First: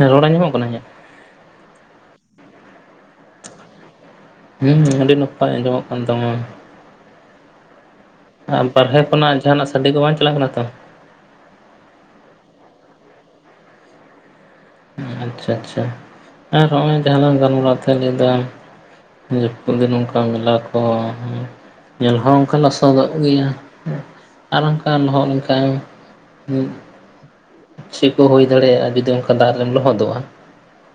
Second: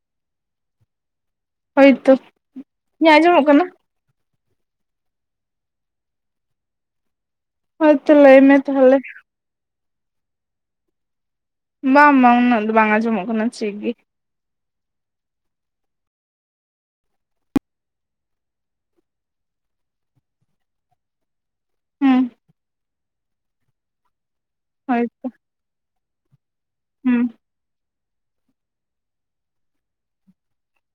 ᱦᱮᱸ ᱨᱚᱲ ᱟᱡᱚᱸᱢᱚᱜ ᱠᱟᱱᱟ ᱤᱧᱟᱸᱜ? ᱦᱳᱭ ᱛᱳ ᱤᱧᱟᱜ ᱟᱸᱡᱚᱢᱚᱜ ᱠᱟᱱᱟ? ᱦᱩᱸ ᱦᱩᱸ ᱟᱹᱰᱤ ᱱᱟᱯᱟᱭ ᱟᱸᱡᱚᱢᱚᱜ ᱠᱟᱱ ᱛᱟᱢᱟ᱾ ᱦᱳᱭ ᱛᱚ ᱞᱟᱹᱭ ᱢᱮ ᱟᱨ ᱛᱟᱦᱚᱞᱮ ᱵᱟᱨᱦᱮ ᱠᱷᱚᱱᱟᱜ ᱡᱟᱦᱟᱸᱱᱟᱜ ᱥᱟᱰᱮ ᱠᱚ ᱵᱟᱝ ᱪᱟᱞᱟᱜ ᱠᱟᱱᱟ ᱛᱚ? ᱵᱟᱝ ᱵᱟᱝ ᱩᱱᱟᱹᱜ ᱫᱚ ᱵᱟᱝ ᱟᱸᱡᱚᱢᱚᱜ ᱠᱟᱱᱟ ᱪᱮᱫ ᱜᱮ᱾ ᱟᱪᱪᱷᱟ ᱟᱪᱪᱷᱟ ᱟᱨ ᱱᱚᱜ-ᱚᱭ ᱡᱟᱦᱟᱸ ᱞᱟᱝ ᱜᱟᱞᱢᱟᱨᱟᱣ ᱛᱟᱦᱮᱸ ᱞᱟᱹᱭ ᱫᱟᱢ [unintelligible] ᱱᱚᱝᱠᱟ ᱢᱮᱞᱟ ᱠᱚ ᱧᱮᱞ ᱦᱩᱸ ᱦᱚᱸ ᱚᱱᱠᱟ ᱞᱚᱥᱚᱫᱚᱜ ᱜᱮᱭᱟ ᱾ ᱟᱨ ᱚᱱᱠᱟ ᱦᱳᱭᱛᱚ ᱞᱚᱦᱚᱫ ᱞᱮᱱᱠᱷᱟᱱ ᱦᱩᱸ ᱪᱮᱫ ᱠᱚ ᱦᱩᱭ ᱫᱟᱲᱮᱭᱟᱜᱼᱟ ᱡᱩᱫᱤᱚᱱ ᱫᱟᱜᱨᱮᱢ ᱞᱚᱦᱚᱫᱚᱜᱼᱟ᱾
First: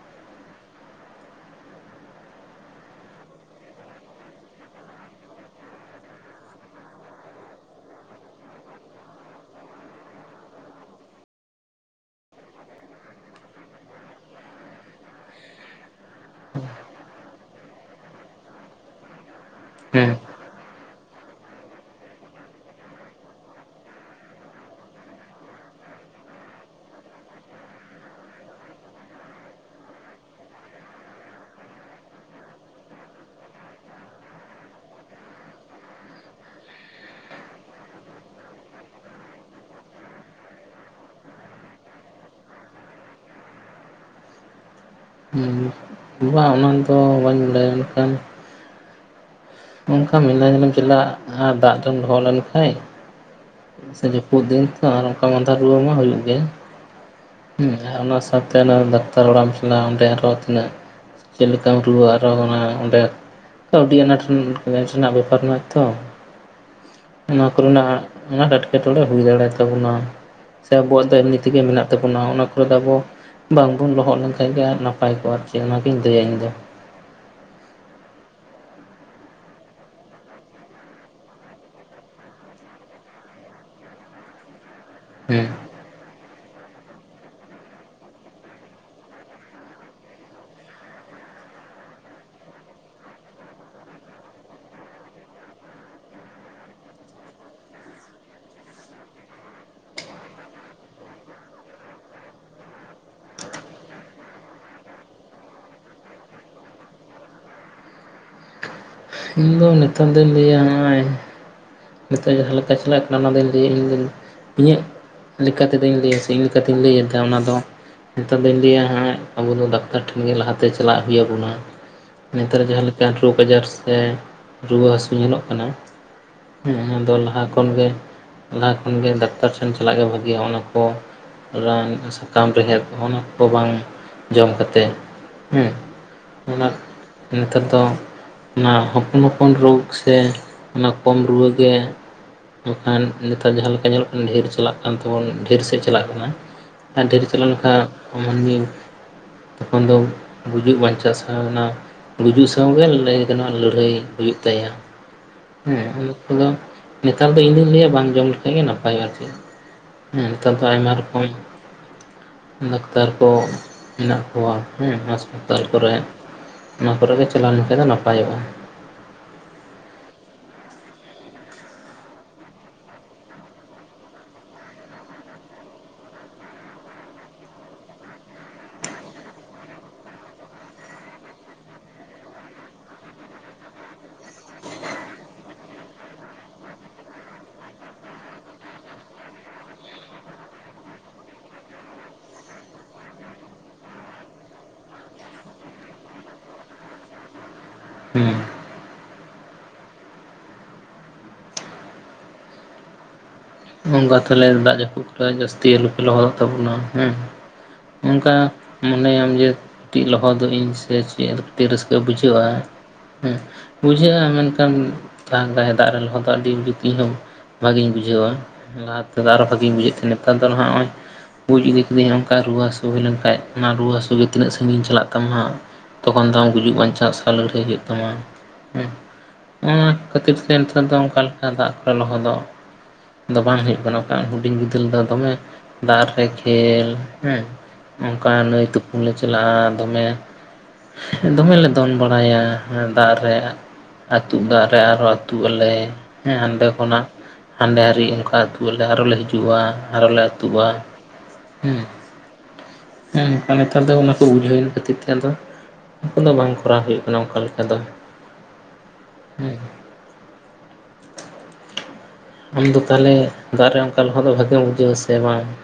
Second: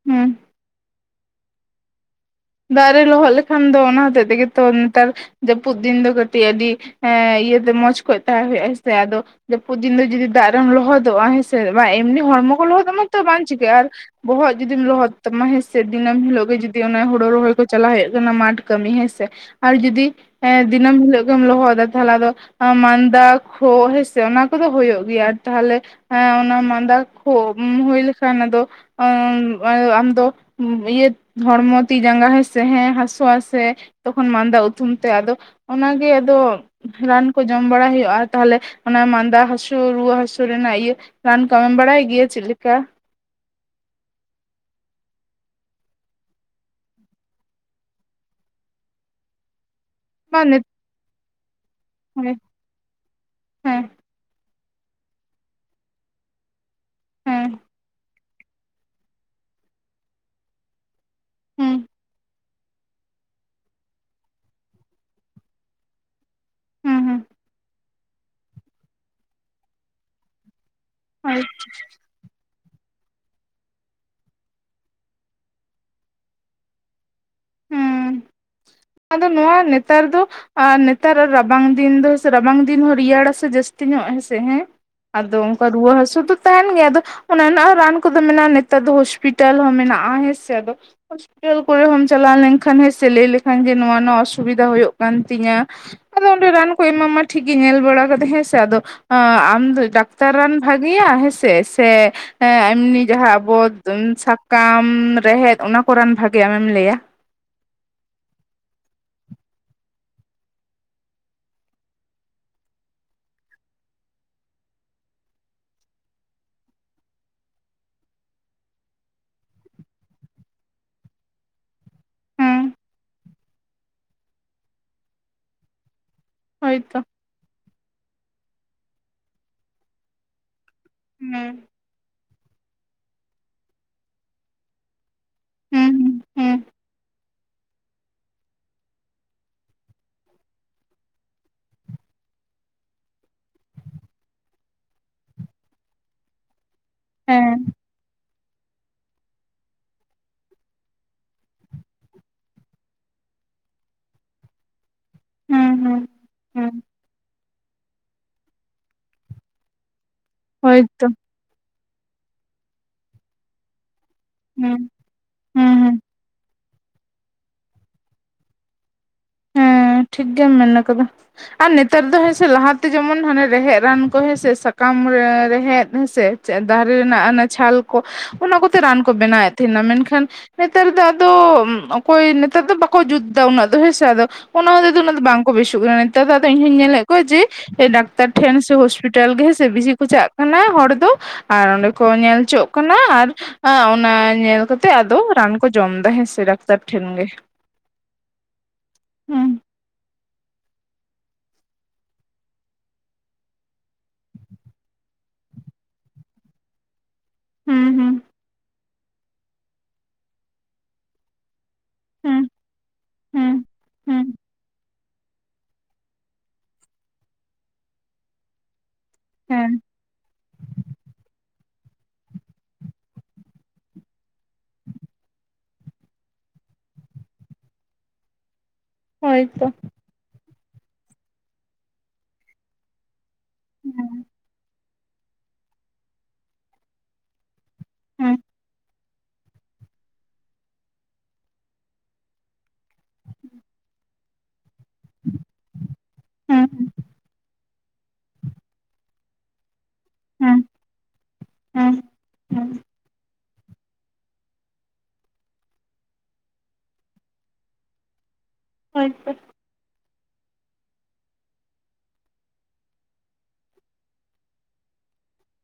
ᱦᱮᱸ᱾ ᱫᱟᱜ ᱨᱮ ᱞᱚᱦᱚᱫ ᱞᱮᱠᱷᱟᱱ ᱫᱚ ᱚᱱᱟ ᱦᱚᱛᱮᱜ ᱛᱮᱜᱮ ᱛᱚ ᱱᱮᱛᱟᱨ ᱡᱟᱹᱯᱩᱫ ᱫᱤᱱ ᱫᱚ ᱠᱟᱹᱴᱤᱡ ᱟᱹᱰᱤ ᱦᱮᱸ ᱤᱭᱟᱹᱛᱮ ᱢᱚᱸᱡᱽ ᱠᱷᱚᱡ ᱛᱟᱦᱮᱸ ᱦᱩᱭᱩᱜ-ᱟ ᱦᱮᱸ ᱥᱮ ᱟᱫᱚ ᱡᱟᱹᱯᱩᱫ ᱫᱤᱱ ᱫᱚ ᱡᱩᱫᱤ ᱫᱟᱜ ᱨᱮᱢ ᱞᱚᱦᱚᱫᱚᱜᱼᱟ ᱦᱮᱸ ᱥᱮ᱾ ᱵᱟᱝ ᱮᱢᱱᱤ ᱦᱚᱲᱢᱚ ᱠᱚ ᱞᱚᱦᱚᱫᱚᱜ ᱢᱟᱛᱚ ᱵᱟᱝ ᱪᱤᱠᱟᱹᱜᱼᱟ ᱟᱨ ᱵᱚᱦᱚᱜ ᱡᱩᱫᱤᱢ ᱞᱚᱦᱚᱫ ᱛᱟᱢᱟ ᱦᱮᱸ ᱥᱮ ᱫᱤᱱᱟᱹᱢ ᱦᱤᱞᱳᱜ ᱜᱮ ᱡᱩᱫᱤ ᱚᱱᱟ ᱦᱳ ᱦᱳᱲᱳ ᱨᱚᱦᱚᱭ ᱠᱚ ᱪᱟᱞᱟᱣ ᱦᱳᱭᱳᱜ ᱠᱟᱱᱟ ᱢᱟᱴᱷ ᱠᱟᱹᱢᱤ ᱦᱮᱸᱥᱮ, ᱟᱨ ᱡᱩᱫᱤ ᱦᱮᱸ ᱦᱮᱸ ᱫᱤᱱᱟᱹᱢ ᱦᱤᱞᱳᱜ ᱜᱮᱢ ᱞᱚᱦᱚᱫᱟ ᱛᱟᱦᱚᱞᱮ ᱫᱚ ᱢᱟᱫᱟ ᱠᱷᱳᱜ ᱦᱮᱸ ᱥᱮ ᱚᱱᱟ ᱠᱚᱫᱚ ᱦᱩᱭᱩᱜ ᱜᱮᱭᱟ ᱟᱨ ᱛᱟᱦᱚᱞᱮ ᱦᱮᱸ ᱚᱱᱟ ᱢᱟᱸᱫᱟ ᱠᱷᱳ ᱦᱩᱭ ᱞᱮᱠᱷᱟᱱ ᱟᱫᱚ ᱟ ᱟᱫᱚ ᱟᱢᱫᱚ ᱤᱭᱟᱹᱛ ᱦᱚᱲᱢᱚ ᱛᱤ ᱡᱟᱸᱜᱟ ᱦᱮᱸ ᱥᱮ ᱦᱟᱥᱩᱼᱟ ᱥᱮ ᱛᱚᱠᱷᱚᱱ ᱢᱟᱫᱟ ᱩᱛᱩᱢ ᱛᱮ ᱟᱫᱚ ᱚᱱᱟᱜᱮ ᱟᱫᱚ ᱨᱟᱱ ᱠᱚ ᱡᱚᱢ ᱵᱟᱲᱟᱭ ᱦᱳᱭᱳᱜᱼᱟ ᱛᱟᱦᱞᱮ ᱚᱱᱟ ᱢᱟᱫᱟ ᱦᱟᱹᱥᱩ ᱨᱩᱣᱟᱹ ᱦᱟᱹᱥᱩ ᱨᱮᱱᱟᱜ ᱤᱭᱟᱹ ᱨᱟᱱ ᱠᱚ ᱟᱢᱮᱢ ᱵᱟᱲᱟᱭ ᱜᱤᱭ ᱪᱤᱜ ᱞᱮᱠᱟ? ᱵᱟᱝ ᱚᱱᱟ ᱫᱚ ᱵᱟᱹᱧ ᱵᱟᱲᱟᱭᱟ ᱢᱮᱱᱠᱷᱟᱱ [unintelligible] ᱪᱮᱫᱟ ᱫᱟᱜᱛᱮᱢ ᱞᱚᱦᱚᱫ ᱦᱮᱸ ᱞᱮᱱ ᱠᱷᱟᱡ ᱥᱮ ᱡᱟᱹᱯᱩᱫ ᱫᱤᱱ ᱛᱚ ᱟᱨ ᱚᱱᱠᱟ ᱢᱟᱫᱟ ᱨᱩᱣᱟᱹ ᱢᱟ ᱦᱩᱭᱩᱜ ᱜᱮᱭᱟ, ᱦᱮᱸ ᱦᱩᱸ ᱟᱨ ᱚᱱᱟ ᱥᱟ ᱫᱟᱠᱛᱟᱨ ᱚᱲᱟᱜ ᱮᱢ ᱪᱟᱞᱟᱜ ᱚᱰᱮ ᱟᱨᱚ ᱛᱤᱱᱟᱜ ᱪᱮᱫ ᱞᱮᱠᱟᱢ ᱦᱮᱸ ᱨᱩᱣᱟᱹᱜ ᱟᱨᱚ ᱚᱱᱟ ᱚᱸᱰᱮ ᱠᱟᱹᱣᱰᱤ ᱟᱱᱟᱴ ᱨᱮᱱᱟᱜ [unintelligible] ᱠᱟᱨᱮᱱᱟᱜ ᱛᱚ ᱦᱮᱸ ᱦᱮᱸ ᱱᱚᱣᱟ ᱠᱚᱨᱮᱱᱟᱜ ᱟᱱᱟᱴ ᱮᱴᱠᱮᱴᱚᱬᱮ ᱦᱩᱭ ᱫᱟᱲᱮᱭᱟ ᱛᱟᱵᱚᱱᱟ ᱥᱮ ᱟᱵᱚᱣᱟᱜ ᱫᱚ ᱮᱢᱱᱤ ᱦᱳᱭ ᱛᱮᱜᱮ ᱢᱮᱱᱟᱜ ᱛᱟᱵᱚᱱᱟ ᱚᱱᱟ ᱠᱚᱨᱮ ᱫᱚ ᱟᱵᱚ ᱵᱟᱝ ᱵᱚᱱ ᱞᱚᱦᱚᱜ ᱞᱮᱱᱠᱷᱟᱱ ᱜᱮ ᱱᱟᱯᱟᱭ ᱠᱚᱜ-ᱟ ᱟᱨ ᱪᱮᱜ ᱚᱱᱟᱜᱤᱧ ᱞᱟᱹᱭᱟ ᱤᱧ ᱫᱚ᱾ ᱦᱩᱸ ᱟᱫᱚ ᱱᱚᱣᱟ ᱱᱮᱛᱟᱨ ᱫᱚ ᱟᱨ ᱱᱮᱛᱟᱨ ᱨᱟᱵᱟᱝ ᱫᱤᱱ ᱫᱚ, ᱨᱟᱵᱟᱝ ᱫᱤᱱ ᱦᱚᱸ ᱨᱮᱭᱟᱲ ᱟᱥᱮ ᱡᱟᱹᱥᱛᱤ ᱧᱚᱜ ᱦᱮᱸᱥᱮ ᱦᱮᱸ, ᱟᱫᱚ ᱦᱮᱸ ᱚᱱᱠᱟ ᱨᱩᱣᱟᱹ ᱦᱟᱹᱥᱩ ᱫᱚ ᱛᱟᱦᱮᱱ ᱜᱮᱭᱟ ᱟᱫᱚ ᱚᱱᱟ ᱨᱮᱱᱟᱜᱦᱚ ᱨᱟᱱ ᱦᱚᱸ ᱨᱟᱱ ᱠᱚᱫᱚ ᱢᱮᱱᱟᱜᱼᱟ ᱱᱮᱛᱟᱨ ᱫᱚ ᱦᱚᱥᱯᱤᱴᱟᱞ ᱦᱚᱸ ᱢᱮᱱᱟᱜᱼᱟ ᱦᱮᱸᱥᱮ, ᱟᱫᱚ ᱦᱚᱥᱯᱤᱴᱟᱞ ᱠᱚᱨᱮ ᱦᱟᱢ ᱪᱟᱞᱟᱣ ᱞᱮᱱᱠᱷᱟᱱ ᱦᱮᱸ ᱥᱮ ᱞᱟᱹᱭ ᱞᱮᱠᱷᱟᱱ ᱡᱮ ᱱᱚᱣᱟ ᱱᱚᱣᱟ ᱚᱥᱩᱵᱤᱫᱟ ᱦᱩᱭᱩᱜ ᱠᱟᱱ ᱛᱤᱧᱟᱹ ᱟᱫᱚ ᱚᱸᱰᱮ ᱨᱟᱱ ᱠᱚ ᱮᱢᱟᱢᱟ ᱴᱷᱤᱠ ᱜᱮ ᱧᱮᱞ ᱵᱟᱲᱟ ᱠᱟᱫᱟ ᱦᱮᱸ ᱥᱮ ᱟᱫᱚ ᱾ ᱟᱢ ᱫᱚ ᱰᱟᱠᱛᱟᱨ ᱨᱟᱱ ᱵᱷᱟᱹᱜᱮᱭᱟ ᱦᱮᱸ ᱥᱮ, ᱥᱮ ᱦᱮᱸ ᱮᱢᱱᱤ ᱡᱟᱦᱟᱸ ᱟᱵᱚ ᱥᱟᱠᱟᱢ ᱨᱮᱦᱮᱫ ᱚᱱᱟ ᱠᱚ ᱨᱟᱱ ᱵᱷᱟᱜᱮ ᱟᱢᱮᱢ ᱞᱟᱹᱭᱟ᱾ ᱤᱧᱫᱚ ᱱᱤᱛᱚᱝ ᱫᱩᱧ ᱞᱟᱹᱭᱟ ᱱᱚᱜᱼᱚᱭ ᱱᱤᱛᱚᱜ ᱡᱟᱦᱟᱸ ᱞᱮᱠᱟ ᱪᱟᱞᱟᱜ ᱠᱟᱱᱟ ᱚᱱᱟ ᱫᱚᱧ ᱞᱟᱹᱭᱟ ᱤᱧ ᱫᱩᱧ ᱤᱧᱟᱹᱜ ᱞᱮᱠᱟ ᱛᱮᱫᱚᱧ ᱞᱟᱹᱭᱟ ᱥᱮ ᱤᱧ ᱞᱮᱠᱟᱛᱤᱧ ᱞᱟᱹᱭᱮᱫᱟ ᱚᱱᱟᱫᱚ ᱱᱮᱛᱟᱨ ᱫᱚᱧ ᱞᱟᱹᱭᱟ ᱦᱟᱸᱜ ᱟᱵᱚᱫᱚ ᱰᱟᱠᱛᱟᱨ ᱴᱷᱮᱱ ᱜᱮ ᱞᱟᱦᱟᱛᱮ ᱪᱟᱞᱟᱜ ᱦᱩᱭ ᱟᱵᱚᱱᱟ ᱱᱮᱛᱟᱨ ᱦᱮᱸ ᱡᱟᱦᱟᱸ ᱞᱮᱠᱟᱱ ᱨᱩᱜᱽ ᱟᱡᱟᱨ ᱥᱮ, ᱨᱩᱣᱟᱹ ᱦᱟᱹᱥᱩ ᱧᱮᱞᱚᱜ ᱠᱟᱱᱟ ᱦᱮᱸ ᱦᱳᱭᱛᱚ ᱟᱫᱚ ᱞᱟᱦᱟ ᱠᱷᱚᱱ ᱜᱮ ᱞᱟᱦᱟ ᱠᱷᱚᱱ ᱜᱮ ᱰᱟᱠᱛᱟᱨ ᱴᱷᱮᱱ ᱪᱟᱞᱟᱜ ᱜᱮ ᱵᱷᱟᱜᱤ ᱚᱱᱟ ᱠᱚ ᱦᱮᱸ ᱨᱟᱱ ᱥᱟᱠᱟᱢ, ᱨᱮᱦᱮᱫ ᱚᱱᱟ ᱠᱚ ᱵᱟᱝ ᱡᱚᱢ ᱠᱟᱛᱮᱜ ᱦᱮᱸ ᱦᱩᱸ ᱦᱩᱸ ᱚᱱᱟ ᱱᱮᱛᱟᱨ ᱫᱚ ᱚᱱᱟ ᱦᱚᱯᱚᱱ ᱦᱚᱯᱚᱱ ᱨᱳᱜᱽ ᱥᱮ ᱚᱱᱟ ᱠᱚᱢ ᱨᱩᱣᱟᱹ ᱜᱮ ᱵᱟᱠᱷᱟᱱ ᱱᱮᱛᱟᱨ ᱡᱟᱦᱟᱸ ᱞᱮᱠᱟ ᱧᱮᱞᱚᱜ ᱠᱟᱱᱟ ᱰᱷᱮᱨ ᱪᱟᱞᱟᱜ ᱠᱟᱱ ᱛᱟᱵᱚᱱ ᱰᱷᱮᱨ ᱥᱮᱫ ᱪᱟᱞᱟᱜ ᱠᱟᱱᱟ ᱟᱨ ᱰᱷᱮᱨ ᱪᱟᱞᱟᱣ ᱦᱮᱸ ᱞᱮᱱᱠᱷᱟᱱ ᱢᱟᱹᱱᱢᱤ ᱛᱚᱠᱷᱚᱱ ᱫᱚ ᱜᱩᱡᱩᱜ ᱵᱟᱧᱪᱟᱜ ᱥᱟᱶ ᱚᱱᱟ ᱜᱩᱡᱩᱜ ᱥᱟᱶᱜᱮ ᱞᱟᱹᱭ ᱜᱟᱱᱚᱟ ᱞᱟᱹᱲᱦᱟᱹᱭ ᱦᱩᱭᱩᱜ ᱛᱟᱭᱟ, ᱦᱩᱸ ᱦᱮᱸ ᱦᱩᱸ ᱚᱱᱟ ᱠᱚᱫᱚ ᱦᱩᱸ ᱱᱮᱛᱟᱨ ᱫᱚ ᱤᱧ ᱫᱩᱧ ᱞᱟᱹᱭᱟ ᱵᱟᱝ ᱡᱚᱢ ᱞᱮᱠᱷᱟ ᱜᱮ ᱱᱟᱯᱟᱭᱚᱜᱼᱟ ᱟᱨᱠᱤ, ᱦᱮᱸ ᱱᱮᱛᱟᱨ ᱫᱚ ᱟᱭᱢᱟ ᱦᱳᱭᱛᱚ ᱨᱚᱠᱚᱢ ᱰᱟᱠᱛᱟᱨ ᱠᱚ ᱦᱮᱱᱟᱜ ᱠᱚᱣᱟ ᱦᱩᱸ ᱦᱮᱸ ᱟᱥᱯᱟᱛᱟᱞ ᱦᱩᱸ ᱠᱚᱨᱮ ᱦᱩᱸ ᱚᱱᱟ ᱠᱚᱨᱮ ᱜᱮ ᱪᱟᱞᱟᱣ ᱞᱮᱱᱠᱷᱟᱡ ᱫᱚ ᱱᱟᱯᱟᱭᱚᱜᱼᱟ ᱾ ᱦᱮᱸ ᱴᱷᱤᱠ ᱜᱮᱢ ᱢᱮᱱ ᱟᱠᱟᱫᱟ, ᱟᱨ ᱱᱮᱛᱟᱨ ᱫᱚ ᱦᱮᱸᱥᱮ ᱞᱟᱦᱟᱛᱮ ᱡᱮᱢᱚᱱ ᱦᱟᱱᱮ ᱨᱮᱦᱮᱫ ᱨᱟᱱ ᱠᱚ ᱦᱮᱸᱥᱮ ᱥᱟᱠᱟᱢ ᱨᱮᱦᱮᱫ ᱦᱮᱸᱥᱮ ᱪᱮᱫ ᱫᱟᱨᱮ ᱨᱮᱱᱟᱜ ᱚᱱᱟ ᱪᱷᱟᱞ ᱠᱚ ᱚᱱᱟ ᱠᱚᱛᱮ ᱨᱟᱱ ᱠᱚ ᱵᱮᱱᱟᱣᱮᱫ ᱛᱟᱦᱮᱱᱟ ᱢᱮᱱᱠᱷᱟᱱ ᱱᱮᱛᱟᱨ ᱫᱚ ᱟᱫᱚ ᱚᱠᱚᱭ ᱱᱮᱛᱟᱨ ᱫᱚ ᱵᱟᱠᱚ ᱡᱩᱛ ᱫᱟ ᱩᱱᱟᱹᱜ ᱫᱚ ᱦᱮᱸᱥᱮ ᱟᱫᱚ ᱚᱱᱟ ᱦᱚᱛᱮ ᱛᱮ ᱫᱚ ᱩᱱᱟᱹᱜ ᱫᱚ ᱵᱟᱝᱠᱚ ᱵᱮᱥᱚᱜ ᱠᱟᱱᱟ ᱱᱮᱛᱟᱨ ᱫᱚ ᱟᱫᱚ ᱤᱧᱦᱚᱧ ᱧᱮᱞᱮᱫ ᱠᱚᱣᱟ ᱡᱮ ᱰᱟᱠᱛᱟᱨ ᱴᱷᱮᱱ ᱥᱮ ᱦᱚᱥᱯᱤᱴᱟᱞ ᱜᱮ ᱦᱮᱸᱥᱮ ᱵᱤᱥᱤ ᱠᱚ ᱪᱟᱜ ᱠᱟᱱᱟ ᱦᱚᱲ ᱫᱚ ᱟᱨ ᱚᱸᱰᱮ ᱠᱚ ᱧᱮᱞᱪᱚᱜ ᱠᱟᱱᱟ ᱟᱨ ᱟᱨ ᱚᱱᱟ ᱧᱮᱞ ᱠᱟᱛᱮᱜ ᱟᱫᱚ ᱨᱟᱱ ᱠᱚ ᱡᱚᱢ ᱫᱟ ᱦᱮᱸᱥᱮ ᱰᱟᱠᱛᱟᱨ ᱴᱷᱮᱱ ᱜᱮ ᱾ ᱦᱮᱸ ᱦᱮᱸ ᱚᱱᱠᱟ ᱛᱟᱦᱚᱞᱮ ᱫᱟᱜ ᱡᱟᱹᱯᱩ ᱠᱚᱨᱮ ᱡᱟᱹᱥᱛᱤ ᱟᱞᱚᱯᱮ ᱞᱚᱦᱚᱫᱚᱜ ᱛᱟᱵᱚᱱᱟ ᱦᱮᱸ, ᱦᱩᱸ ᱦᱩᱸ ᱪᱤᱠᱟ ᱢᱚᱱᱮᱭᱟᱢ ᱡᱮ ᱡᱮ ᱞᱚᱦᱚᱫᱚᱜ ᱟᱹᱧ ᱥᱮ ᱪᱮᱫ [unintelligible] ᱨᱟᱹᱥᱠᱟᱹ ᱦᱩᱸ ᱵᱩᱡᱷᱟᱹᱜᱼᱟ ᱦᱮᱸ ᱦᱩᱸ ᱦᱩᱸ ᱵᱩᱡᱷᱟᱹᱜᱼᱟ ᱢᱮᱱᱠᱷᱟᱱ ᱫᱟᱜᱼᱟᱭ ᱫᱟᱜ ᱨᱮ ᱞᱚᱦᱚᱫ ᱫᱚ ᱟᱹᱰᱤ ᱡᱩᱠᱛᱤᱧ ᱦᱚᱸ ᱵᱷᱟᱜᱤᱧ ᱵᱩᱡᱷᱟᱹᱣᱟ ᱞᱟᱦᱟᱛᱮ ᱱᱮᱛᱟᱨ ᱫᱚ ᱦᱮᱸ ᱵᱷᱟᱜᱤᱧ ᱵᱩᱡᱽ ᱮᱫ ᱛᱟᱦᱮᱸᱱᱟ, ᱱᱮᱛᱟᱨ ᱫᱚ ᱱᱟᱜ ᱱᱚᱜᱼᱚᱭ ᱦᱩᱭ ᱤᱫᱤᱼᱼ ᱡᱩᱫᱤ ᱱᱚᱠᱟ ᱨᱩᱣᱟᱹ ᱦᱟᱹᱥᱩ ᱦᱩᱭ ᱞᱮᱱ ᱠᱷᱟᱡ ᱚᱱᱟ ᱨᱩᱣᱟᱹ ᱦᱟᱹᱥᱩ ᱜᱮ ᱛᱤᱱᱟᱹᱜ ᱥᱟᱺᱜᱤᱧ ᱪᱟᱞᱟᱜ ᱛᱟᱢᱟ ᱛᱚᱠᱷᱚᱱ ᱫᱚ ᱟᱢ ᱜᱩᱡᱩᱜ ᱵᱟᱧᱪᱟᱜ ᱥᱟᱜ ᱞᱟᱹᱲᱦᱟᱹᱭ ᱦᱩᱭᱩᱜ ᱛᱟᱢᱟ, ᱦᱮᱸ ᱦᱳᱭ ᱛᱚ ᱚᱱᱟ ᱠᱷᱟᱹᱛᱤᱨ ᱛᱮ ᱱᱮᱛᱟᱨ ᱫᱚ ᱚᱱᱠᱟ ᱞᱮᱠᱟ ᱫᱟᱜ ᱠᱚᱨᱮ ᱞᱚᱦᱚᱫᱚᱜ ᱫᱚ ᱵᱟᱝ ᱦᱩᱭᱩᱜ ᱠᱟᱱᱟ ᱵᱟᱠᱟᱱ ᱦᱮᱸ ᱦᱩᱰᱤᱧ ᱵᱤᱫᱟᱞ ᱫᱚ ᱫᱚᱢᱮ ᱫᱟᱜ ᱨᱮ ᱠᱷᱮᱞ ᱦᱮᱸ ᱚᱱᱠᱟ ᱦᱮᱸ ᱱᱟᱹᱭ ᱛᱩᱯᱩᱱ ᱞᱮ ᱪᱟᱞᱟᱜᱼᱟ ᱫᱚᱢᱮ ᱾ ᱫᱚᱢᱮ ᱞᱮ ᱫᱚᱱ ᱵᱟᱲᱟᱭᱟ ᱫᱟᱜ ᱨᱮ ᱾ ᱟᱹᱛᱩᱜ ᱫᱟᱜ ᱨᱮ ᱟᱨ ᱦᱚᱸ ᱟᱹᱛᱩᱜ ᱟᱞᱮ ᱾ ᱦᱮᱸ ᱦᱟᱸᱰᱮ ᱠᱷᱚᱱᱟᱜ ᱦᱟᱸᱰᱮ ᱦᱟᱹᱨᱤᱡ ᱚᱱᱠᱟ ᱟᱹᱛᱩ ᱟᱞᱮ ᱟᱨᱚ ᱞᱮ ᱦᱤᱡᱩᱜᱼᱟ ᱾ ᱟᱨᱚ ᱞᱮ ᱦᱮᱸ ᱟᱹᱛᱩᱜᱼᱟ ᱦᱮᱸ ᱾ ᱟᱨ ᱱᱮᱛᱟᱨ ᱫᱚ ᱚᱱᱟ ᱠᱚ ᱵᱩᱡᱷᱟᱹᱣᱮᱱ ᱠᱷᱟᱹᱛᱤᱨ ᱛᱮ ᱟᱫᱚ ᱩᱱᱠᱩ ᱫᱚ ᱵᱟᱝ ᱠᱚᱨᱟᱣ ᱦᱩᱭᱩᱜ ᱠᱟᱱᱟ ᱚᱠᱟ ᱞᱮᱠᱟ ᱫᱚ ᱾ ᱦᱚᱭ ᱟᱢ ᱫᱚ ᱛᱟᱦᱚᱞᱮ ᱫᱟᱜ ᱨᱮ ᱚᱱᱠᱟ ᱞᱚᱦᱚᱫ ᱫᱚ ᱵᱷᱟᱜᱮᱢ ᱵᱩᱡᱷᱟᱹᱣᱟ ᱥᱮ ᱵᱟᱝ ᱟᱯᱮ᱾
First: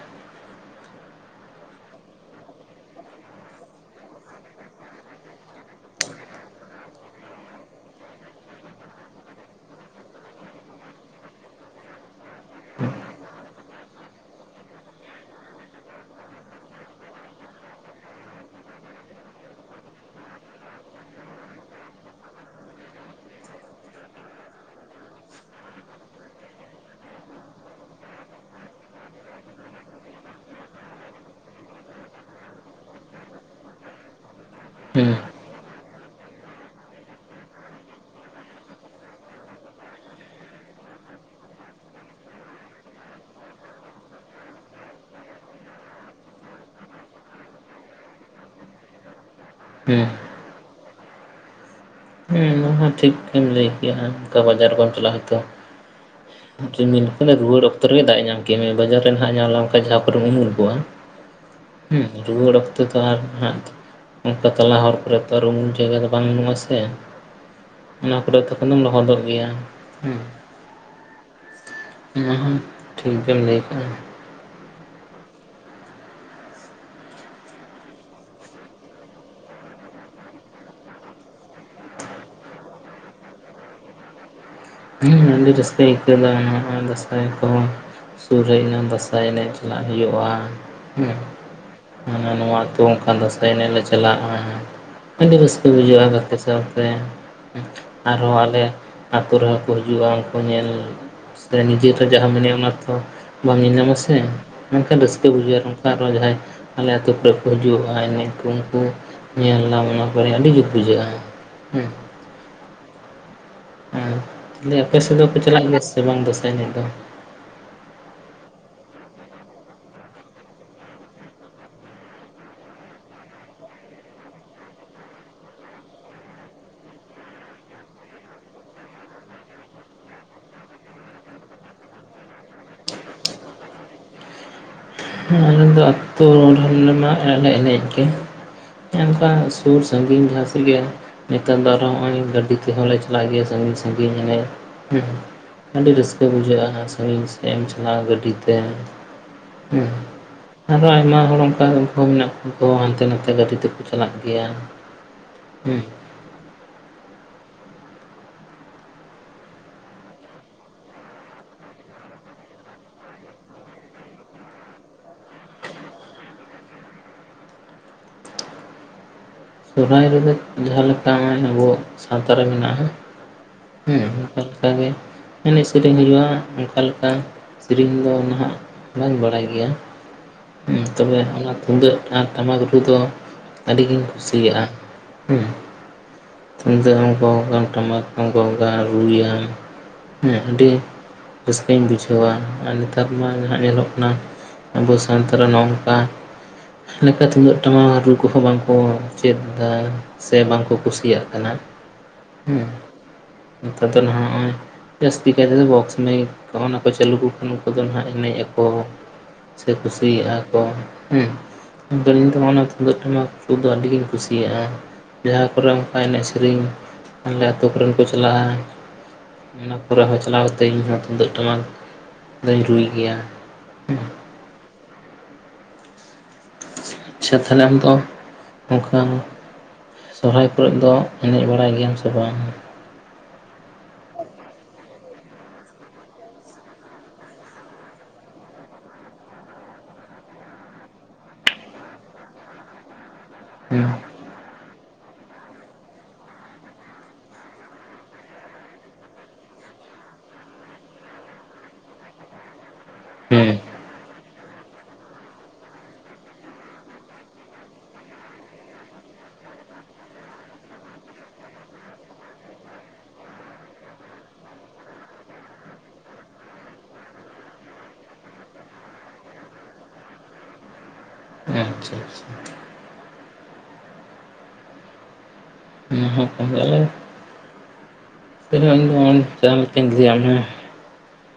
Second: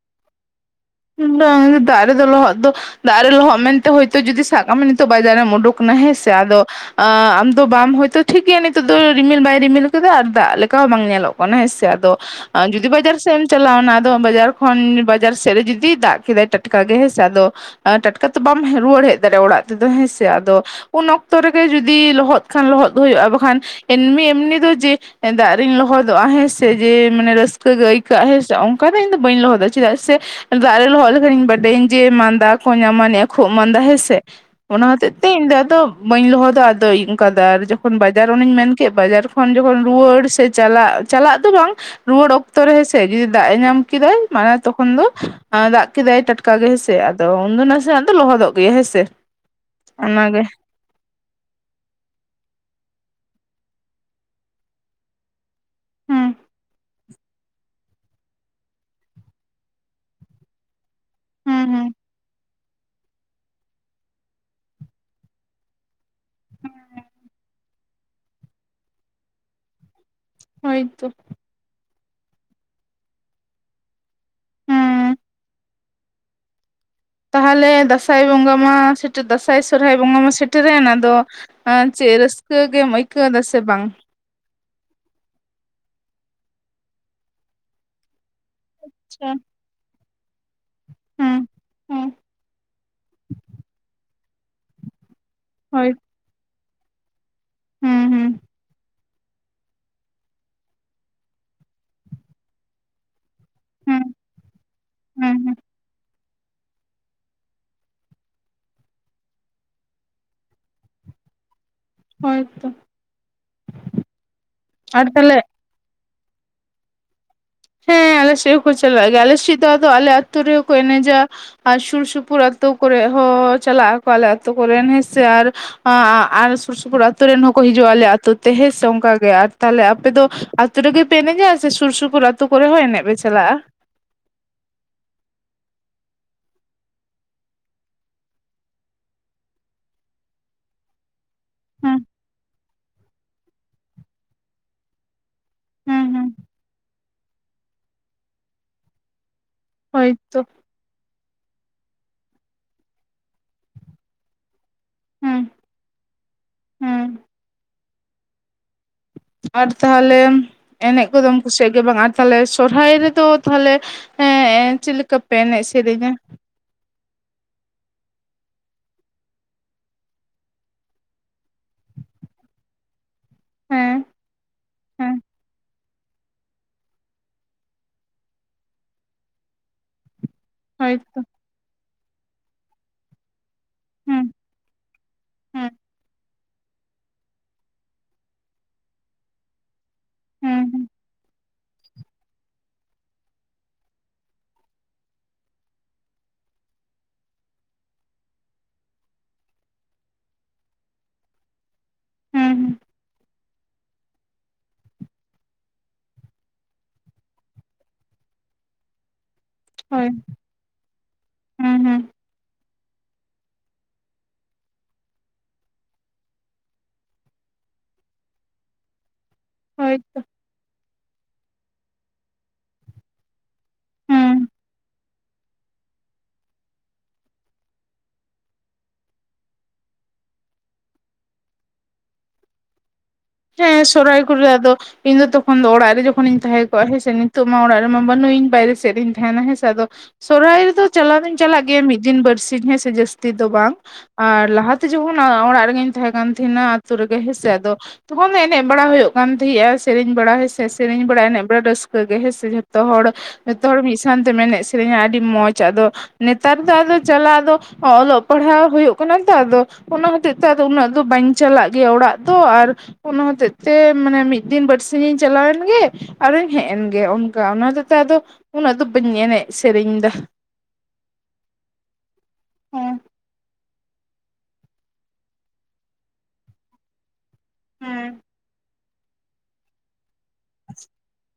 ᱵᱟᱝ ᱫᱟᱜ ᱨᱮᱫᱚ ᱞᱚᱦᱚᱫ ᱫᱚ ᱫᱟᱜ ᱨᱮ ᱞᱚᱦᱚᱫ ᱢᱮᱱᱛᱮ ᱦᱚᱭᱛᱚ ᱡᱩᱫᱤ ᱥᱟᱵ ᱠᱟᱜ ᱢᱮ ᱱᱤᱛᱚᱜ ᱵᱟᱡᱟᱨ ᱮᱢ ᱩᱰᱩᱠᱱᱟ ᱦᱮᱸ ᱥᱮ ᱟᱫᱚ ᱟᱢ ᱫᱚ ᱵᱟᱢ ᱦᱚᱭᱛᱚ ᱴᱷᱤᱠ ᱜᱮᱭᱟ ᱱᱤᱛᱚᱜ ᱫᱚ ᱨᱤᱢᱤᱞ ᱵᱟᱭ ᱨᱤᱢᱤᱞ ᱠᱟᱫᱟ ᱟᱨ ᱫᱟᱜ ᱞᱮᱠᱟ ᱦᱚᱸ ᱵᱟᱝ ᱧᱮᱞᱚᱜ ᱠᱟᱱᱟ ᱾ ᱦᱮᱸ ᱥᱮ ᱟᱫᱚ ᱡᱩᱫᱤ ᱵᱟᱡᱟᱨ ᱥᱮᱜ ᱮᱢ ᱪᱟᱞᱟᱣᱱᱟ ᱟᱫᱚ ᱵᱟᱡᱟᱨ ᱠᱷᱚᱱ ᱵᱟᱡᱟᱨ ᱥᱮᱜ ᱨᱮ ᱡᱩᱫᱤ ᱡᱩᱫᱤᱭ ᱫᱟᱜ ᱠᱮᱫᱟᱭ ᱴᱟᱴᱠᱟ ᱜᱮ ᱦᱮᱸᱥᱮ ᱟᱫᱚ ᱴᱟᱴᱠᱟ ᱛᱚ ᱵᱟᱢ ᱦᱮᱜ ᱨᱩᱣᱟᱹᱲ ᱦᱮᱡ ᱫᱟᱲᱮ ᱚᱲᱟᱜ ᱛᱮᱫᱚ ᱦᱮᱸᱥᱮ ᱟᱫᱚ ᱩᱱ ᱚᱠᱛᱚ ᱨᱮᱜᱮ ᱡᱩᱫᱤ ᱞᱚᱦᱚᱫ ᱠᱷᱟᱱ ᱞᱚᱦᱚᱫ ᱦᱩᱭᱩᱜᱼᱟ ᱵᱟᱠᱷᱟᱱ ᱮᱢᱱᱤ ᱮᱢᱱᱤ ᱫᱚ ᱡᱮ ᱫᱟᱜ ᱨᱤᱧ ᱞᱚᱦᱚᱫᱚᱜᱼᱟ ᱦᱮᱸ ᱥᱮ ᱡᱮ ᱢᱟᱱᱮ ᱨᱟᱹᱥᱠᱟᱹ ᱜᱮ ᱟᱹᱭᱠᱟᱹᱜᱼᱟ ᱦᱮᱸ ᱥᱮ ᱚᱝᱠᱟ ᱫᱚ ᱤᱧ ᱫᱚ ᱵᱟᱹᱧ ᱞᱚᱦᱚᱫᱚᱜᱼᱟ ᱪᱮᱫᱟᱜ ᱥᱮ ᱫᱟᱜ ᱨᱮ ᱞᱚᱦᱚᱫ ᱞᱮᱠᱷᱟᱱᱤᱧ ᱵᱟᱰᱟᱭᱤᱧ ᱡᱮ ᱢᱟᱸᱫᱟ ᱠᱚ ᱧᱟᱢᱟᱱᱤᱜᱼᱟ ᱠᱷᱳᱜ ᱢᱟᱸᱫᱟ ᱦᱮᱸ ᱥᱮ ᱚᱱᱟ ᱦᱮᱸ ᱦᱚᱛᱮᱜ ᱛᱮ ᱤᱧ ᱫᱚ ᱟᱫᱚ ᱵᱟᱹᱧ ᱞᱚᱦᱚᱫᱟ ᱟᱫᱚ ᱚᱝᱠᱟ ᱫᱟᱜ ᱨᱮ ᱡᱚᱠᱷᱚᱱ ᱵᱟᱡᱟᱨ ᱚᱱᱮᱧ ᱢᱮᱱ ᱠᱮᱜ ᱵᱟᱡᱟᱨ ᱠᱷᱚᱱ ᱡᱚᱠᱷᱚᱱ ᱨᱩᱣᱟᱹᱲ ᱥᱮ ᱪᱟᱞᱟᱜ ᱪᱟᱞᱟᱜ ᱫᱚ ᱵᱟᱝ ᱨᱩᱣᱟᱹᱲ ᱚᱠᱛᱚ ᱨᱮ ᱦᱮᱸ ᱥᱮ ᱡᱩᱫᱤ ᱫᱟᱜ ᱮ ᱧᱟᱢ ᱠᱮᱫᱟᱭ ᱢᱟᱱᱮ ᱛᱚᱠᱷᱚᱱ ᱫᱚ ᱟᱸᱻ ᱫᱟᱜ ᱠᱮᱫᱟᱭ ᱴᱟᱴᱠᱟ ᱜᱮ ᱦᱮᱸᱥᱮ ᱟᱫᱚ ᱩᱱᱫᱚ ᱱᱟᱥᱮᱱᱟᱜ ᱫᱚ ᱞᱚᱦᱚᱫᱚᱜ ᱜᱮᱭᱟ ᱦᱮᱸ ᱥᱮ ᱾ ᱦᱮᱸ ᱚᱱᱟ ᱜᱮ ᱦᱮᱸ ᱴᱷᱤᱠ ᱮᱢ ᱞᱟᱹᱭ ᱠᱮᱜᱼᱟ ᱚᱝᱠᱟ ᱵᱟᱡᱟᱨ ᱠᱚᱢ ᱪᱟᱞᱟᱜᱼᱟ ᱦᱚᱭᱛᱚ ᱾ ᱦᱩᱸ ᱡᱮᱢ ᱢᱮᱱ ᱠᱮᱫᱟ ᱨᱩᱣᱟᱹᱲ ᱚᱠᱛᱚ ᱨᱮ ᱫᱟᱜ ᱮ ᱧᱟᱢ ᱠᱮᱜ ᱢᱮᱭᱟ ᱵᱟᱡᱟᱨ ᱨᱮᱱᱟᱸᱜ ᱮ ᱧᱟᱢ ᱞᱮᱢᱠᱷᱟᱡ ᱡᱟᱦᱟᱸ ᱠᱚᱨᱮᱢ ᱩᱢᱩᱞ ᱠᱚᱣᱟ ᱾ ᱦᱩᱸ ᱦᱩᱸ ᱦᱩᱸ ᱨᱩᱣᱟᱹᱲ ᱚᱠᱛᱚ ᱛᱚ ᱟᱨ ᱱᱟᱦᱟᱜ ᱚᱝᱠᱟ ᱛᱟᱞᱟ ᱦᱚᱨ ᱠᱚᱨᱮ ᱛᱚ ᱟᱨ ᱩᱢᱩᱞ ᱡᱟᱭᱜᱟ ᱫᱚ ᱵᱟᱝ ᱱᱚᱢᱟ ᱥᱮ ᱚᱱᱟ ᱠᱚᱨᱮ ᱛᱚᱠᱷᱚᱱ ᱫᱚᱢ ᱞᱚᱦᱚᱫᱚᱜ ᱜᱮᱭᱟ ᱾ ᱦᱮᱸ ᱦᱚᱭ ᱛᱚ ᱾ ᱦᱚᱭ ᱴᱷᱤᱠ ᱜᱮᱢ ᱞᱟᱹᱭ ᱠᱟᱜᱼᱟ ᱾ ᱦᱩᱸ ᱛᱟᱦᱚᱞᱮ ᱫᱟᱸᱥᱟᱭ ᱵᱚᱸᱜᱟ ᱢᱟ ᱥᱮᱴᱮ ᱫᱟᱸᱥᱟᱭ ᱥᱚᱨᱦᱟᱭ ᱵᱚᱸᱜᱟ ᱢᱟ ᱥᱮᱴᱮᱨᱮᱱ ᱟᱫᱚ ᱪᱮᱜ ᱨᱟᱹᱥᱠᱟᱹ ᱜᱮᱢ ᱟᱹᱭᱠᱟᱹᱣ ᱫᱟ ᱥᱮ ᱵᱟᱝ? ᱦᱮᱸ ᱟᱹᱰᱤ ᱨᱟᱹᱥᱠᱟᱹᱧ ᱟᱹᱭᱠᱟᱹᱣ ᱫᱟ ᱾ ᱱᱚᱜᱼᱚᱭ ᱫᱟᱥᱟᱭ ᱠᱚᱦᱚᱸ ᱥᱩᱨ ᱦᱮᱡ ᱱᱟ ᱫᱟᱸᱥᱟᱭ ᱟᱪᱪᱷᱟ ᱮᱱᱮᱡ ᱪᱟᱞᱟᱜ ᱦᱩᱭᱩᱜᱼᱟ ᱦᱮᱸ ᱦᱩᱸ ᱾ ᱦᱩᱸ ᱦᱟᱱᱟ ᱱᱚᱣᱟ ᱟᱛᱳ ᱚᱝᱠᱟ ᱫᱟᱸᱥᱟᱭ ᱮᱱᱮᱡ ᱞᱮ ᱪᱟᱞᱟᱜᱼᱟ ᱾ ᱟᱹᱰᱤ ᱨᱟᱹᱥ ᱠᱟᱹ ᱦᱳᱭ ᱵᱩᱡᱷᱟᱹᱜᱼᱟ ᱜᱟᱛᱮ ᱥᱟᱶ ᱛᱮ᱾ ᱦᱩᱸ ᱟᱨᱦᱚᱸ ᱦᱩᱸ ᱟᱞᱮ ᱟᱹᱛᱩ ᱨᱮ ᱦᱚᱸ ᱠᱚ ᱦᱤᱡᱩᱜᱼᱟ ᱚᱝᱠᱚ ᱧᱮᱞ ᱥᱮ ᱱᱤᱡᱮ ᱛᱚ ᱡᱟᱦᱟᱢ ᱮᱱᱮᱜᱼᱟ ᱚᱱᱟ ᱛᱚ ᱵᱟᱢ ᱧᱮᱞ ᱧᱟᱢᱟ ᱥᱮ ᱦᱩᱸ ᱢᱮᱱᱠᱷᱟᱱ ᱨᱟᱹᱥᱠᱟᱹ ᱦᱩᱸ ᱦᱩᱸ ᱵᱩᱡᱷᱟᱹᱜᱼᱟ ᱾ ᱱᱚᱝᱠᱟ ᱟᱨᱚ ᱡᱟᱦᱟᱸᱭ ᱟᱞᱮ ᱟᱹᱛᱩ ᱠᱚᱨᱮᱜ ᱠᱚ ᱦᱤᱡᱩᱜᱼᱟᱭ ᱮᱱᱮᱡ ᱠᱚ ᱩᱱᱠᱩ ᱧᱮᱞ ᱫᱟᱢ ᱚᱱᱟ ᱠᱚᱨᱮ ᱟᱹᱰᱤ ᱡᱩᱠ ᱵᱩᱡᱷᱟᱹᱜᱼᱟ ᱾ ᱦᱮᱸ ᱦᱚᱭ ᱛᱚ ᱦᱮ ᱛᱟᱦᱞᱮ ᱟᱯᱮ ᱟᱨ ᱥᱮᱫ ᱫᱚᱠᱚ ᱛᱟᱦᱞᱮ ᱪᱟᱞᱟᱜ ᱜᱮᱭᱟ ᱥᱮ ᱵᱟᱝ ᱫᱟᱥᱟᱭ ᱮᱱᱮᱡ ᱫᱚ? ᱦᱮᱸ ᱟᱞᱮ ᱥᱮᱜ ᱦᱚᱸ ᱠᱚ ᱪᱟᱞᱟᱜᱼᱟ ᱜᱮᱭᱟ ᱟᱞᱮᱥᱮᱜ ᱫᱚ ᱟᱫᱚ ᱟᱞᱮ ᱟᱛᱳ ᱨᱮᱜᱮ ᱠᱚ ᱮᱱᱮᱡᱟ ᱾ ᱟᱨ ᱥᱩᱨ ᱥᱩᱯᱩᱨ ᱟᱹᱛᱳ ᱠᱚᱨᱮᱜ ᱦᱚᱸ ᱪᱟᱞᱟᱜ ᱟᱠᱚ ᱟᱞᱮ ᱟᱹᱛᱳ ᱠᱚᱨᱮᱱ ᱦᱮᱸᱥᱮ ᱟᱨ ᱟᱨ ᱟᱨ ᱥᱩᱨ ᱥᱩᱯᱩᱨ ᱟᱹᱛᱳ ᱨᱮᱱ ᱦᱚᱸᱠᱚ ᱦᱤᱡᱩᱜᱼᱟ ᱟᱞᱮ ᱟᱹᱛᱳ ᱛᱮ ᱦᱮᱸ ᱥᱮ ᱚᱝᱠᱟ ᱜᱮ ᱟᱨ ᱛᱟᱦᱞᱮ ᱟᱯᱮ ᱫᱚ ᱟᱸᱛᱳ ᱨᱮ ᱜᱮ ᱯᱮ ᱮᱱᱮᱡᱟ ᱥᱮ ᱥᱩᱨ ᱥᱩᱯᱩᱨ ᱟᱹᱛᱳ ᱠᱚᱨᱮ ᱦᱚᱸ ᱮᱱᱮᱡ ᱯᱮ ᱪᱟᱞᱟᱜᱼᱟ? ᱦᱮᱸ ᱟᱞᱮ ᱫᱚ ᱟᱛᱳ [unintelligible] ᱟᱨ ᱞᱮ ᱮᱱᱮᱡ ᱜᱮ ᱾ ᱚᱝᱠᱟ ᱥᱩᱨ ᱥᱟᱺᱜᱤᱧ ᱡᱟᱦᱟᱸ ᱥᱮᱜ ᱜᱮ ᱾ ᱱᱮᱛᱟᱨ ᱫᱚ ᱟᱨ ᱦᱚᱸ ᱦᱩᱸ ᱱᱚᱜᱼᱚᱭ ᱜᱟᱹᱰᱤ ᱛᱮᱦᱚᱸ ᱞᱮ ᱪᱟᱞᱟᱜ ᱜᱮᱭᱟ ᱥᱟᱺᱜᱤᱧ ᱥᱟᱺᱜᱤᱧ ᱮᱱᱮᱡ ᱦᱚᱸ ᱾ ᱟᱹᱰᱤ ᱦᱩᱸ ᱨᱟᱹᱥᱠᱟᱹ ᱦᱩᱸ ᱵᱩᱡᱷᱟᱹᱜᱼᱟ, ᱥᱟᱺᱜᱤᱧ ᱥᱮᱜ ᱮᱢ ᱪᱟᱞᱟᱜᱼᱟ ᱜᱟᱹᱰᱤᱛᱮ᱾ ᱦᱳᱭᱛᱚ᱾ ᱟᱨᱚ ᱟᱭᱢᱟ ᱦᱚᱲ ᱚᱝᱠᱟ ᱩᱱᱠᱩ ᱦᱚᱸ ᱢᱮᱱᱟᱜ ᱠᱟᱜ ᱠᱚᱭᱟ ᱦᱟᱱᱛᱮ ᱱᱟᱛᱮ ᱜᱟᱹᱰᱤ ᱛᱮᱠᱚ ᱪᱟᱞᱟᱜ ᱜᱮᱭᱟ᱾ ᱦᱮᱸ᱾ ᱦᱮᱸ᱾ ᱟᱨ ᱛᱟᱦᱚᱞᱮ ᱮᱱᱮᱜ ᱠᱚᱫᱚᱢ ᱠᱩᱥᱤᱭᱟᱜ ᱜᱮᱭᱟ ᱵᱟᱝ ᱟᱨ ᱛᱟᱦᱞᱮ ᱥᱚᱨᱦᱟᱭ ᱨᱮᱫᱚ ᱛᱟᱦᱚᱞᱮ? ᱦᱮᱸ ᱮ ᱪᱮᱫ ᱞᱮᱠᱟ ᱯᱮ ᱮᱱᱮᱡ ᱥᱮᱨᱮᱧᱟ? ᱥᱚᱦᱨᱟᱭ ᱨᱮᱫᱚ ᱡᱟᱦᱟᱸ ᱞᱮᱠᱟ ᱦᱚᱜᱼᱚᱭ ᱟᱵᱚᱣᱟᱜ ᱥᱟᱶᱛᱟ ᱨᱮ ᱢᱮᱱᱟᱜᱼᱟ᱾ ᱦᱩᱸ ᱦᱮᱸ ᱚᱱᱠᱟ ᱦᱮᱸ ᱞᱮᱠᱟ ᱜᱮᱼᱼ ᱥᱮᱨᱮᱧ ᱦᱩᱭᱩᱜᱼᱟ, ᱚᱝᱠᱟ ᱞᱮᱠᱟ ᱥᱮᱨᱮᱧ ᱫᱚ ᱱᱟᱦᱟᱜ ᱵᱟᱹᱧ ᱵᱟᱲᱟᱭ ᱜᱮᱭᱟ᱾ ᱦᱮᱸ ᱛᱚᱵᱮ ᱦᱳᱭᱛᱚ ᱚᱱᱟ ᱛᱩᱢᱫᱟᱹᱜ ᱟᱨ ᱴᱟᱢᱟᱠ ᱨᱩ ᱫᱚ ᱟᱹᱰᱤ ᱜᱤᱧᱼᱼ ᱦᱩᱸ ᱠᱩᱥᱤᱭᱟᱜᱼᱟ ᱦᱮᱸ᱾ ᱦᱩᱸ ᱛᱩᱢᱫᱟᱜ ᱮᱢ ᱜᱚᱜᱟᱢ ᱴᱟᱢᱟᱠ ᱦᱚᱸᱢ ᱜᱚᱜᱟ ᱨᱩᱭᱟᱢ᱾ ᱦᱩᱸ ᱟᱹᱰᱤ ᱨᱟᱹᱥᱠᱟᱹᱧ ᱵᱩᱡᱷᱟᱹᱣᱟ ᱟᱨ ᱱᱮᱛᱟᱨ ᱢᱟ ᱡᱟᱦᱟᱸᱜ ᱧᱮᱞᱚᱜ ᱠᱟᱱᱟᱼᱼ ᱟᱵᱚ ᱥᱟᱱᱛᱟ ᱨᱮ ᱱᱚ ᱱᱚᱠᱟ ᱞᱮᱠᱟ ᱛᱩᱢᱫᱟᱹᱜ ᱴᱟᱢᱟᱠ ᱨᱩ ᱠᱚᱦᱚᱸ ᱵᱟᱝᱠᱚᱼᱼ ᱪᱮᱫᱫᱟ ᱥᱮ ᱵᱟᱝᱠᱚ ᱠᱩᱥᱤᱭᱟᱜ ᱠᱟᱱᱟ ᱦᱩᱸ ᱦᱮᱸ᱾ ᱦᱩᱸ ᱱᱮᱛᱟᱨ ᱫᱚ ᱱᱟᱜᱼᱦᱚᱭ ᱼᱼ ᱡᱟᱹᱥᱛᱤ ᱠᱟᱭ ᱛᱮᱫᱚ ᱵᱚᱠᱥ ᱢᱟᱭᱤᱠ ᱦᱚᱜᱼᱚ‌‌ ᱱᱟ ᱠᱚ ᱪᱟᱹᱞᱩ ᱟᱠᱚ ᱠᱷᱟᱱ ᱩᱱᱠᱩ ᱫᱚ ᱦᱟᱜ ᱮᱱᱮᱡ ᱟᱠᱚ᱾ ᱥᱮ ᱦᱳᱭ ᱠᱩᱥᱤᱭᱟᱜᱼᱟ ᱠᱚ ᱦᱮᱸ ᱦᱩᱸ ᱦᱩᱸ ᱢᱮᱱ ᱤᱧ ᱫᱚ ᱛᱩᱢᱫᱟᱹᱜ ᱴᱟᱢᱟᱠ ᱠᱚᱫᱚ ᱟᱹᱰᱤᱜᱤᱧ ᱠᱩᱼᱼ ᱠᱩᱥᱤᱭᱟᱜᱼᱟ, ᱡᱟᱦᱟᱸ ᱠᱚᱨᱮ ᱚᱱᱠᱟ ᱮᱱᱮᱡ ᱥᱮᱨᱮᱧᱼᱼ ᱟᱞᱮ ᱟᱹᱛᱩ ᱠᱚ ᱨᱮᱱ ᱠᱚ ᱪᱟᱞᱟᱜᱼᱟ᱾ ᱚᱱᱟ ᱠᱚᱨᱮ ᱦᱳᱭᱛᱚ ᱦᱚᱸ ᱪᱟᱞᱟᱣ ᱠᱟᱛᱮ ᱤᱧᱦᱚᱸ ᱛᱩᱢᱫᱟᱹᱜ ᱴᱟᱢᱟᱠ ᱫᱚᱧ ᱨᱩᱭ ᱜᱮᱭᱟ᱾ ᱦᱩᱸ ᱟᱪᱪᱷᱟ ᱛᱟᱦᱞᱮ ᱟᱢᱫᱚ ᱚᱱᱠᱟᱼᱼ ᱥᱚᱦᱨᱟᱭ ᱠᱚᱨᱮ ᱫᱚ ᱮᱱᱮᱡ ᱵᱟᱲᱟᱭ ᱜᱮᱭᱟᱢ ᱥᱮ ᱵᱟᱝ? ᱦᱮᱸ ᱥᱚᱦᱨᱟᱭ ᱠᱚᱨᱮ ᱟᱫᱚᱼᱼ ᱤᱧ ᱫᱚ ᱛᱚᱠᱷᱚᱱ ᱫᱚ ᱚᱲᱟᱜ ᱨᱮ ᱡᱚᱠᱷᱚᱱᱤᱧ ᱛᱟᱦᱮᱸ ᱠᱚᱜᱼᱟ, ᱦᱮᱸ ᱥᱮ ᱱᱤᱛᱚᱜ ᱢᱟ ᱚᱲᱟᱜ ᱨᱮᱢᱟ ᱵᱟᱹᱱᱩᱧ ᱵᱟᱭᱨᱮ ᱥᱮᱫ ᱤᱧ ᱛᱟᱦᱮᱱᱟ ᱦᱮᱸ ᱥᱮ ᱟᱫᱚᱼᱼ ᱥᱚᱦᱨᱟᱭ ᱨᱮᱫᱚ ᱪᱟᱞᱟᱣ ᱫᱚᱧ ᱪᱟᱞᱟᱜ ᱜᱮᱭᱟ ᱢᱤᱫ ᱫᱤᱱ ᱵᱟᱨᱥᱤᱧ ᱦᱮᱸᱥᱮ ᱡᱟᱹᱥᱼᱼ ᱛᱤ ᱫᱚ ᱵᱟᱝ ᱦᱮᱸ ᱟᱨ ᱞᱟᱦᱟᱛᱮ ᱡᱚᱠᱷᱚᱱ ᱚᱲᱟᱜ ᱨᱮᱜᱤᱧ ᱛᱟᱦᱮᱸ ᱠᱟᱱ‌ ᱛᱟᱦᱮᱱᱟ, ᱟᱹᱛᱳ ᱨᱮᱜᱮ ᱦᱮᱸᱥᱮ ᱟᱫᱚ ᱼᱼ ᱛᱚᱠᱷᱚᱱ ᱫᱚ ᱮᱱᱮᱡ ᱵᱟᱲᱟ ᱦᱩᱭᱩᱜ ᱠᱟᱱ ᱛᱟᱦᱮᱸᱜᱼᱟ, ᱥᱮᱨᱮᱧ ᱵᱟᱲᱟ ᱦᱮᱥᱮ ᱥᱮᱨᱮᱧ ᱵᱟᱲᱟ ᱮᱱᱮᱡ ᱵᱟᱲᱟ ᱨᱟᱹᱥᱠᱟᱹ ᱜᱮ ᱦᱮᱸ ᱥᱮ ᱡᱷᱚᱛᱚ ᱦᱚᱲᱼᱼ ᱦᱮᱸ ᱡᱚᱛᱚ ᱦᱚᱲ ᱢᱤᱫ ᱥᱟᱶᱛᱮᱢ ᱮᱱᱮᱡ ᱥᱮᱨᱮᱧᱟ ᱟᱹᱰᱤ ᱢᱚᱸᱡᱽ ᱟᱫᱚᱼᱼ ᱱᱮᱛᱟᱨ ᱫᱚ ᱟᱫᱚ ᱪᱟᱞᱟᱜ ᱟᱫᱚ ᱚᱞᱚᱜ ᱯᱟᱲᱦᱟᱣ ᱦᱩᱭᱩᱜ ᱠᱟᱱᱟ ᱛᱚ ᱟᱫᱚᱼᱼ ᱚᱱᱟ ᱦᱚᱛᱮᱡ ᱛᱮ ᱟᱫᱚ ᱩᱱᱟᱹᱜ ᱫᱚ ᱵᱟᱹᱧ ᱪᱟᱞᱟᱜ ᱜᱮᱭᱟ ᱚᱲᱟᱜ ᱫᱚ ᱟᱨᱼᱼ ᱚᱱᱟ ᱦᱚᱛᱮᱡ ᱛᱮ ᱢᱟᱱᱮ ᱢᱤᱫ ᱫᱤᱱ ᱵᱟᱨᱥᱤᱧ ᱤᱧ ᱪᱟᱞᱟᱣᱮᱱ ᱜᱮ᱾ ᱟᱨᱚᱧ ᱦᱮᱡ ᱮᱱᱜᱮ ᱚᱱᱠᱟ, ᱚᱱᱟ ᱛᱚ ᱟᱫᱚ ᱩᱱᱟᱹᱜ ᱫᱚ ᱵᱟᱹᱧ ᱮᱱᱮᱡ ᱥᱮᱨᱮᱧ ᱮᱫᱟ᱾ ᱟᱪᱪᱷᱟ ᱟᱪᱪᱷᱟ᱾ ᱦᱮᱸ [unintelligible] ᱦᱮᱸ [unintelligible]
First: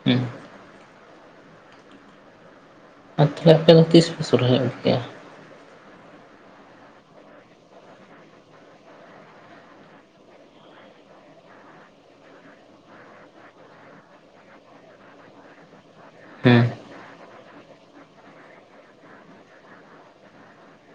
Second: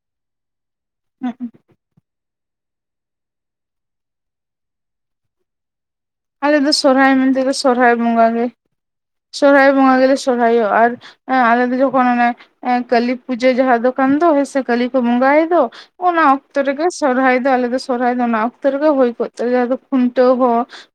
ᱦᱩᱸ ᱦᱮᱸ᱾ ᱟᱨ ᱛᱟᱦᱚᱞᱮ ᱟᱯᱮ ᱫᱚ ᱛᱤᱥ ᱯᱮ ᱥᱚᱦᱨᱟᱭᱚᱜ ᱜᱮᱭᱟ? ᱟᱞᱮ ᱫᱚ ᱥᱚᱨᱦᱟᱭ ᱢᱮᱱᱛᱮ ᱫᱚ ᱥᱚᱨᱦᱟᱭ ᱵᱚᱸᱜᱟ ᱜᱮ, ᱥᱚᱨᱦᱟᱭ ᱵᱚᱸᱜᱟ ᱜᱮᱞᱮ ᱥᱚᱨᱦᱟᱭᱚᱜ ᱟᱨᱼᱼ ᱮᱸ ᱟᱞᱮ ᱫᱚ ᱡᱚᱠᱷᱚᱱ ᱚᱱᱮ ᱠᱟᱹᱞᱤ ᱯᱩᱡᱟᱹ ᱡᱟᱦᱟᱸ ᱫᱚᱠᱟᱱ ᱫᱚ ᱥᱮ ᱠᱟᱹᱞᱤ ᱠᱚ ᱵᱚᱸᱜᱟᱭᱮ ᱫᱚ᱾ ᱚᱱᱟ ᱚᱠᱛᱚ ᱦᱮᱸ ᱨᱮᱜᱮ ᱥᱚᱨᱦᱟᱭ ᱫᱚ ᱟᱞᱮ ᱫᱚ ᱥᱚᱨᱦᱟᱭ ᱫᱚ ᱚᱱᱟ ᱚᱠᱛᱚ ᱨᱮᱜᱮ ᱦᱩᱭ ᱠᱚᱜ ᱛᱟᱞᱮᱭᱟ ᱟᱫᱚ ᱠᱷᱩᱱᱴᱟᱹᱣ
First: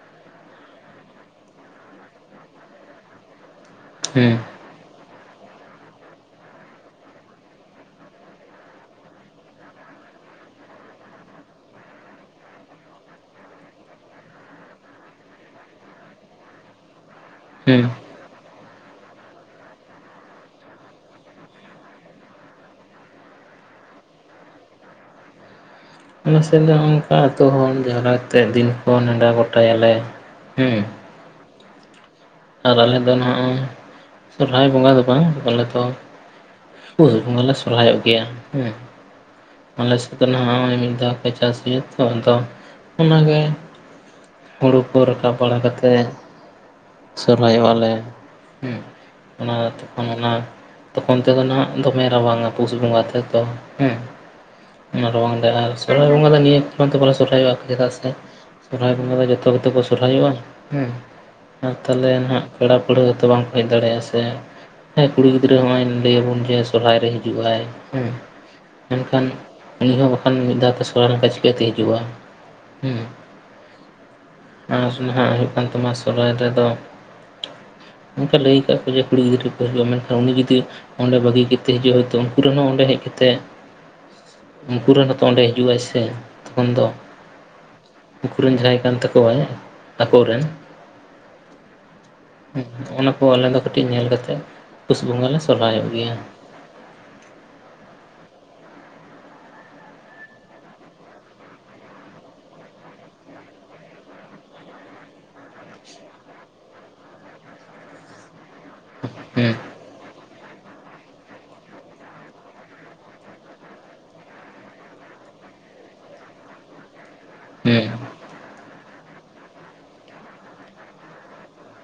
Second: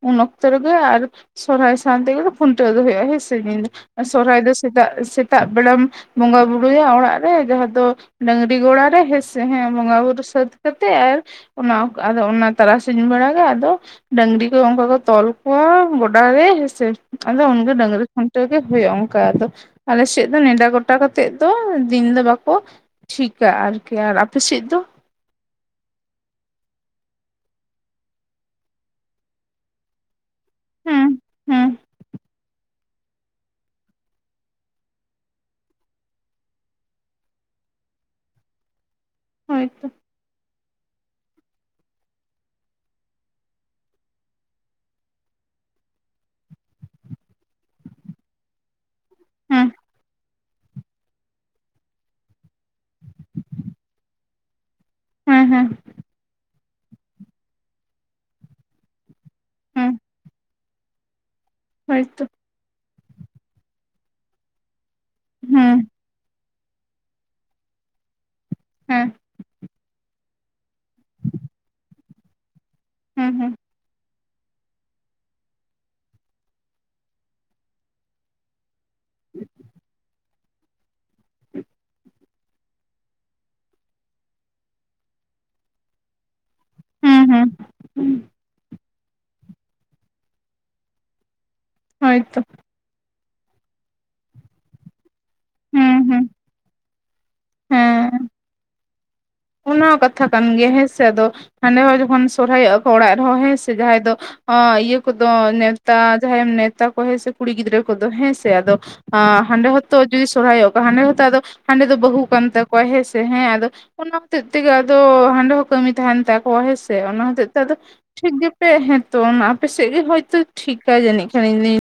ᱦᱚᱸ᱾ ᱩᱱ ᱚᱠᱛᱚ ᱨᱮᱜᱮ ᱟᱨ ᱥᱚᱨᱦᱟᱭ ᱥᱟᱶ ᱛᱮᱜᱮ ᱠᱷᱩᱱᱴᱟᱹᱣ ᱫᱚ ᱦᱩᱭᱩᱜᱼᱟ ᱦᱮᱥᱮ ᱟᱨ ᱦᱮᱸ ᱥᱚᱦᱨᱟᱭ ᱫᱚᱼᱼ ᱥᱮᱛᱟᱜ ᱥᱮᱛᱟᱜ ᱵᱮᱲᱟᱢ ᱵᱚᱸᱜᱟ ᱵᱩᱨᱩᱭᱟ ᱚᱲᱟᱜ ᱨᱮ ᱡᱟᱦᱟᱸ ᱫᱚᱼᱼ ᱰᱟᱹᱝᱨᱤ ᱜᱚᱲᱟ ᱨᱮ ᱦᱮᱸᱥᱮ ᱦᱮᱸ ᱵᱚᱸᱜᱟ ᱵᱩᱨᱩ ᱥᱟᱹᱛ ᱠᱟᱛᱮᱫ ᱟᱨᱼᱼ ᱚᱱᱟ ᱟᱫᱚ ᱚᱱᱟ ᱛᱟᱨᱟᱥᱤᱧ ᱵᱮᱲᱟ ᱜᱮ ᱟᱫᱚ ᱰᱟᱹᱝᱨᱤ ᱠᱚ ᱚᱱᱠᱟ ᱠᱚᱼᱼ ᱛᱚᱞ ᱠᱚᱣᱟ ᱜᱚᱰᱟ ᱨᱮ ᱦᱮᱸᱥᱮ, ᱟᱫᱚ ᱩᱱᱜᱮ ᱦᱮᱸ ᱰᱟᱝᱨᱤᱼᱼ ᱠᱷᱩᱱᱴᱟᱹᱣ ᱜᱮ ᱦᱩᱭᱩᱜᱼᱟ, ᱚᱱᱠᱟ ᱟᱫᱚ ᱟᱞᱮ ᱥᱮᱫ ᱫᱚ ᱱᱮᱰᱟ ᱜᱚᱴᱟ ᱠᱟᱛᱮᱜ ᱫᱚ ᱫᱤᱱ ᱫᱚ ᱵᱟᱠᱚᱼᱼ ᱪᱷᱤᱠᱟ ᱟᱨᱠᱤ ᱟᱨ ᱟᱯᱮ ᱥᱮᱫ ᱫᱚ? ᱟᱞᱮᱥᱮᱫ ᱫᱚ ᱚᱝᱠᱟ ᱟᱛᱳ ᱦᱚᱲ ᱡᱟᱣᱨᱟ ᱠᱟᱛᱮᱫ ᱫᱤᱱ ᱠᱚ ᱱᱮᱰᱟ ᱜᱚᱴᱟᱭᱟᱞᱮ ᱦᱩᱸ᱾ ᱦᱮᱸ ᱦᱮᱸ ᱟᱨ ᱟᱞᱮᱫᱚ ᱱᱚᱦᱟᱜᱼᱚ ᱥᱚᱦᱨᱟᱭ ᱵᱚᱸᱜᱟ ᱫᱚ ᱵᱟᱝ ᱟᱞᱮ ᱫᱚ ᱯᱳᱥ ᱵᱚᱸᱜᱟ ᱞᱮ ᱥᱚᱨᱦᱟᱭᱚᱜ ᱜᱮᱭᱟ ᱦᱩᱸ ᱦᱳᱭᱛᱚ ᱟᱞᱮᱥ ᱟᱫᱚ ᱱᱟᱦᱟᱜ ᱚᱱᱮ ᱢᱤᱫ ᱫᱷᱟᱣ ᱯᱮ ᱪᱟᱥ ᱦᱩᱭᱩᱜ ᱛᱚ ᱟᱫᱚ ᱚᱱᱟᱜᱮ ᱦᱳᱲᱩ ᱠᱚ ᱨᱟᱠᱟᱵ ᱵᱟᱲᱟ ᱠᱟᱛᱮᱫ ᱥᱚᱨᱚᱦᱟᱭᱚᱜ ᱞᱮ ᱦᱩᱸ ᱚᱱᱟ ᱦᱮᱸ ᱛᱚᱠᱷᱚᱱ ᱚᱱᱟ ᱛᱚᱠᱷᱚᱱ ᱛᱮᱫᱚ ᱱᱟᱜ ᱫᱚᱢᱮ ᱨᱟᱵᱟᱝᱼᱟ ᱯᱩᱥ ᱵᱚᱸᱜᱟ ᱛᱮᱫᱚ ᱦᱩᱸ, ᱚᱱᱟ ᱨᱟᱵᱟᱝ ᱦᱮᱸ ᱨᱮ ᱦᱮᱸ ᱟᱨ ᱥᱚᱦᱨᱟᱭ ᱵᱚᱸᱜᱟ ᱫᱚ ᱱᱤᱭᱟᱹ ᱠᱟᱨᱚᱱ ᱛᱮ ᱵᱟᱞᱮ ᱥᱚᱦᱨᱟᱭᱚᱜᱼᱟ ᱪᱮᱫᱟᱜ ᱥᱮᱼᱼ ᱥᱚᱦᱨᱟᱭ ᱵᱚᱸᱜᱟ ᱫᱚ ᱡᱚᱛᱚ ᱜᱮᱛᱚ ᱠᱚ ᱦᱮᱸ ᱥᱚᱦᱨᱟᱭᱚᱜᱼᱟ ᱦᱩᱸ᱾ ᱟᱨ ᱛᱟᱦᱚᱞᱮ ᱦᱳᱭᱛᱚ ᱱᱟᱦᱟᱜ ᱯᱮᱲᱟ ᱯᱟᱹᱲᱦᱟᱹ ᱛᱚ ᱵᱟᱝᱠᱚ ᱦᱮᱡ ᱫᱟᱲᱮᱭᱟᱜᱼᱟ ᱥᱮ, ᱦᱮᱸ ᱠᱩᱲᱤ ᱜᱤᱫᱽᱨᱟᱹ ᱦᱚᱸᱜᱼᱚᱭ ᱦᱮᱸ ᱞᱟᱹᱭᱟᱵᱚᱱ ᱡᱮ ᱥᱚᱦᱨᱟᱭ ᱨᱮ ᱦᱤᱡᱩᱜ ᱟᱭ ᱦᱩᱸ ᱦᱮᱸ ᱢᱮᱱᱠᱷᱟᱱ ᱩᱱᱤ ᱦᱚᱸ ᱠᱷᱟᱱ ᱢᱤᱫ ᱫᱷᱟᱣ ᱛᱮ ᱥᱚᱦᱨᱟᱭ ᱞᱮᱱᱠᱷᱟᱱ ᱪᱤᱠᱟᱹ ᱛᱮ ᱦᱤᱡᱩᱜᱼᱟ ᱦᱩᱸ? ᱦᱩᱸ ᱦᱩᱸ᱾ ᱟᱨ ᱱᱟᱦᱟᱜ ᱦᱩᱭᱩᱜ ᱠᱟᱱ ᱛᱟᱢᱟ ᱥᱚᱨᱚᱦᱟᱭ ᱨᱮᱫᱚ ᱚᱱᱠᱟ ᱞᱟᱹᱭ ᱠᱟ ᱡᱮ ᱠᱩᱲᱤ ᱜᱤᱫᱽᱨᱟᱹ ᱠᱚ ᱦᱤᱡᱩᱜᱼᱟ ᱢᱮᱱᱠᱷᱟᱱ ᱩᱱᱤ ᱡᱩᱫᱤ, ᱚᱸᱰᱮ ᱵᱟᱹᱜᱤ ᱠᱟᱛᱮᱫ ᱦᱤᱡᱩᱜ ᱦᱚᱭ ᱛᱚ ᱩᱱᱠᱩ ᱨᱮᱱ ᱦᱚᱸ ᱚᱸᱰᱮ ᱦᱮᱡ ᱠᱟᱛᱮᱫᱼᱼ ᱩᱱᱠᱩ ᱨᱮᱱ ᱦᱚᱸᱛᱚ ᱚᱸᱰᱮ ᱦᱤᱡᱩᱜᱼᱟᱭ ᱥᱮ᱾ ᱛᱚᱠᱷᱚᱱ ᱫᱚ ᱦᱮᱸ ᱦᱮᱸ ᱦᱮᱸ ᱩᱱᱠᱩᱨᱮᱱ ᱡᱟᱦᱟᱸᱭ ᱠᱟᱱ ᱛᱟᱠᱚᱣᱟᱭ ᱟᱠᱚᱨᱮᱱ ᱦᱚᱭ ᱛᱚ᱾ ᱚᱱᱟ ᱠᱚ ᱟᱞᱮ ᱫᱚ ᱠᱟᱹᱴᱤᱡ ᱧᱮᱞ ᱠᱟᱛᱮᱜ ᱯᱳᱥ ᱵᱚᱸᱜᱟ ᱞᱮ ᱥᱚᱨᱦᱟᱭᱚᱜ ᱦᱮᱸ ᱜᱮᱭᱟ᱾ ᱦᱮᱸ ᱦᱮᱸ ᱚᱱᱟ ᱠᱟᱛᱷᱟ ᱠᱟᱱ ᱜᱮᱭᱟ ᱦᱮᱸ ᱥᱮ ᱟᱫᱚ ᱦᱟᱸᱰᱮ ᱦᱚᱸ ᱡᱚᱠᱷᱚᱱ ᱥᱚᱨᱦᱟᱭᱚᱜᱼᱟ ᱠᱚ ᱚᱲᱟᱜ ᱨᱮᱦᱚᱸ ᱦᱮᱸ ᱥᱮ ᱡᱟᱦᱟᱸᱭ ᱫᱚ ᱚᱸ ᱤᱭᱟᱹ ᱠᱚᱫᱚ ᱱᱮᱣᱛᱟ ᱡᱟᱦᱟᱸᱭ ᱮᱢ ᱱᱮᱛᱟ ᱠᱚ ᱦᱮᱸ ᱥᱮ ᱠᱩᱲᱤ ᱜᱤᱫᱽᱨᱟᱹ ᱠᱚᱫᱚ ᱦᱮᱸ ᱥᱮ ᱟᱫᱚ ᱟᱸ ᱦᱮᱸ ᱦᱟᱰᱮ ᱦᱚ ᱛᱚ ᱡᱩᱫᱤ ᱥᱚᱨᱦᱟᱭᱚᱜ ᱠᱚ ᱦᱟᱸᱰᱮ ᱦᱚᱸᱛᱚ ᱟᱫᱚ ᱦᱟᱸᱰᱮ ᱫᱚ ᱵᱟᱹᱦᱩ ᱠᱟᱱ ᱛᱟᱠᱚᱣᱟ ᱦᱮᱸ ᱥᱮᱸ ᱦᱮᱸ ᱟᱫᱚ ᱚᱱᱟ ᱛᱮᱫ ᱛᱮᱜᱮ ᱟᱫᱚ ᱦᱟᱸᱰᱮ ᱦᱚᱸ ᱠᱟᱹᱢᱤ ᱛᱟᱦᱮᱱ ᱛᱟᱠᱚᱣᱟ ᱦᱮᱸᱥᱮ, ᱚᱱᱟ ᱦᱚᱛᱮᱜ ᱛᱮ ᱟᱫᱚ ᱦᱮᱸ ᱴᱷᱤᱠ ᱜᱮᱯᱮ ᱦᱮᱸ ᱛᱚ ᱚᱱᱟ ᱟᱯᱮᱥᱮᱜ ᱜᱮ ᱦᱳᱭᱛᱚ ᱴᱷᱤᱠᱟ ᱡᱟᱹᱱᱤᱡ ᱠᱷᱟᱱᱟᱹ ᱤᱧᱫᱩᱧ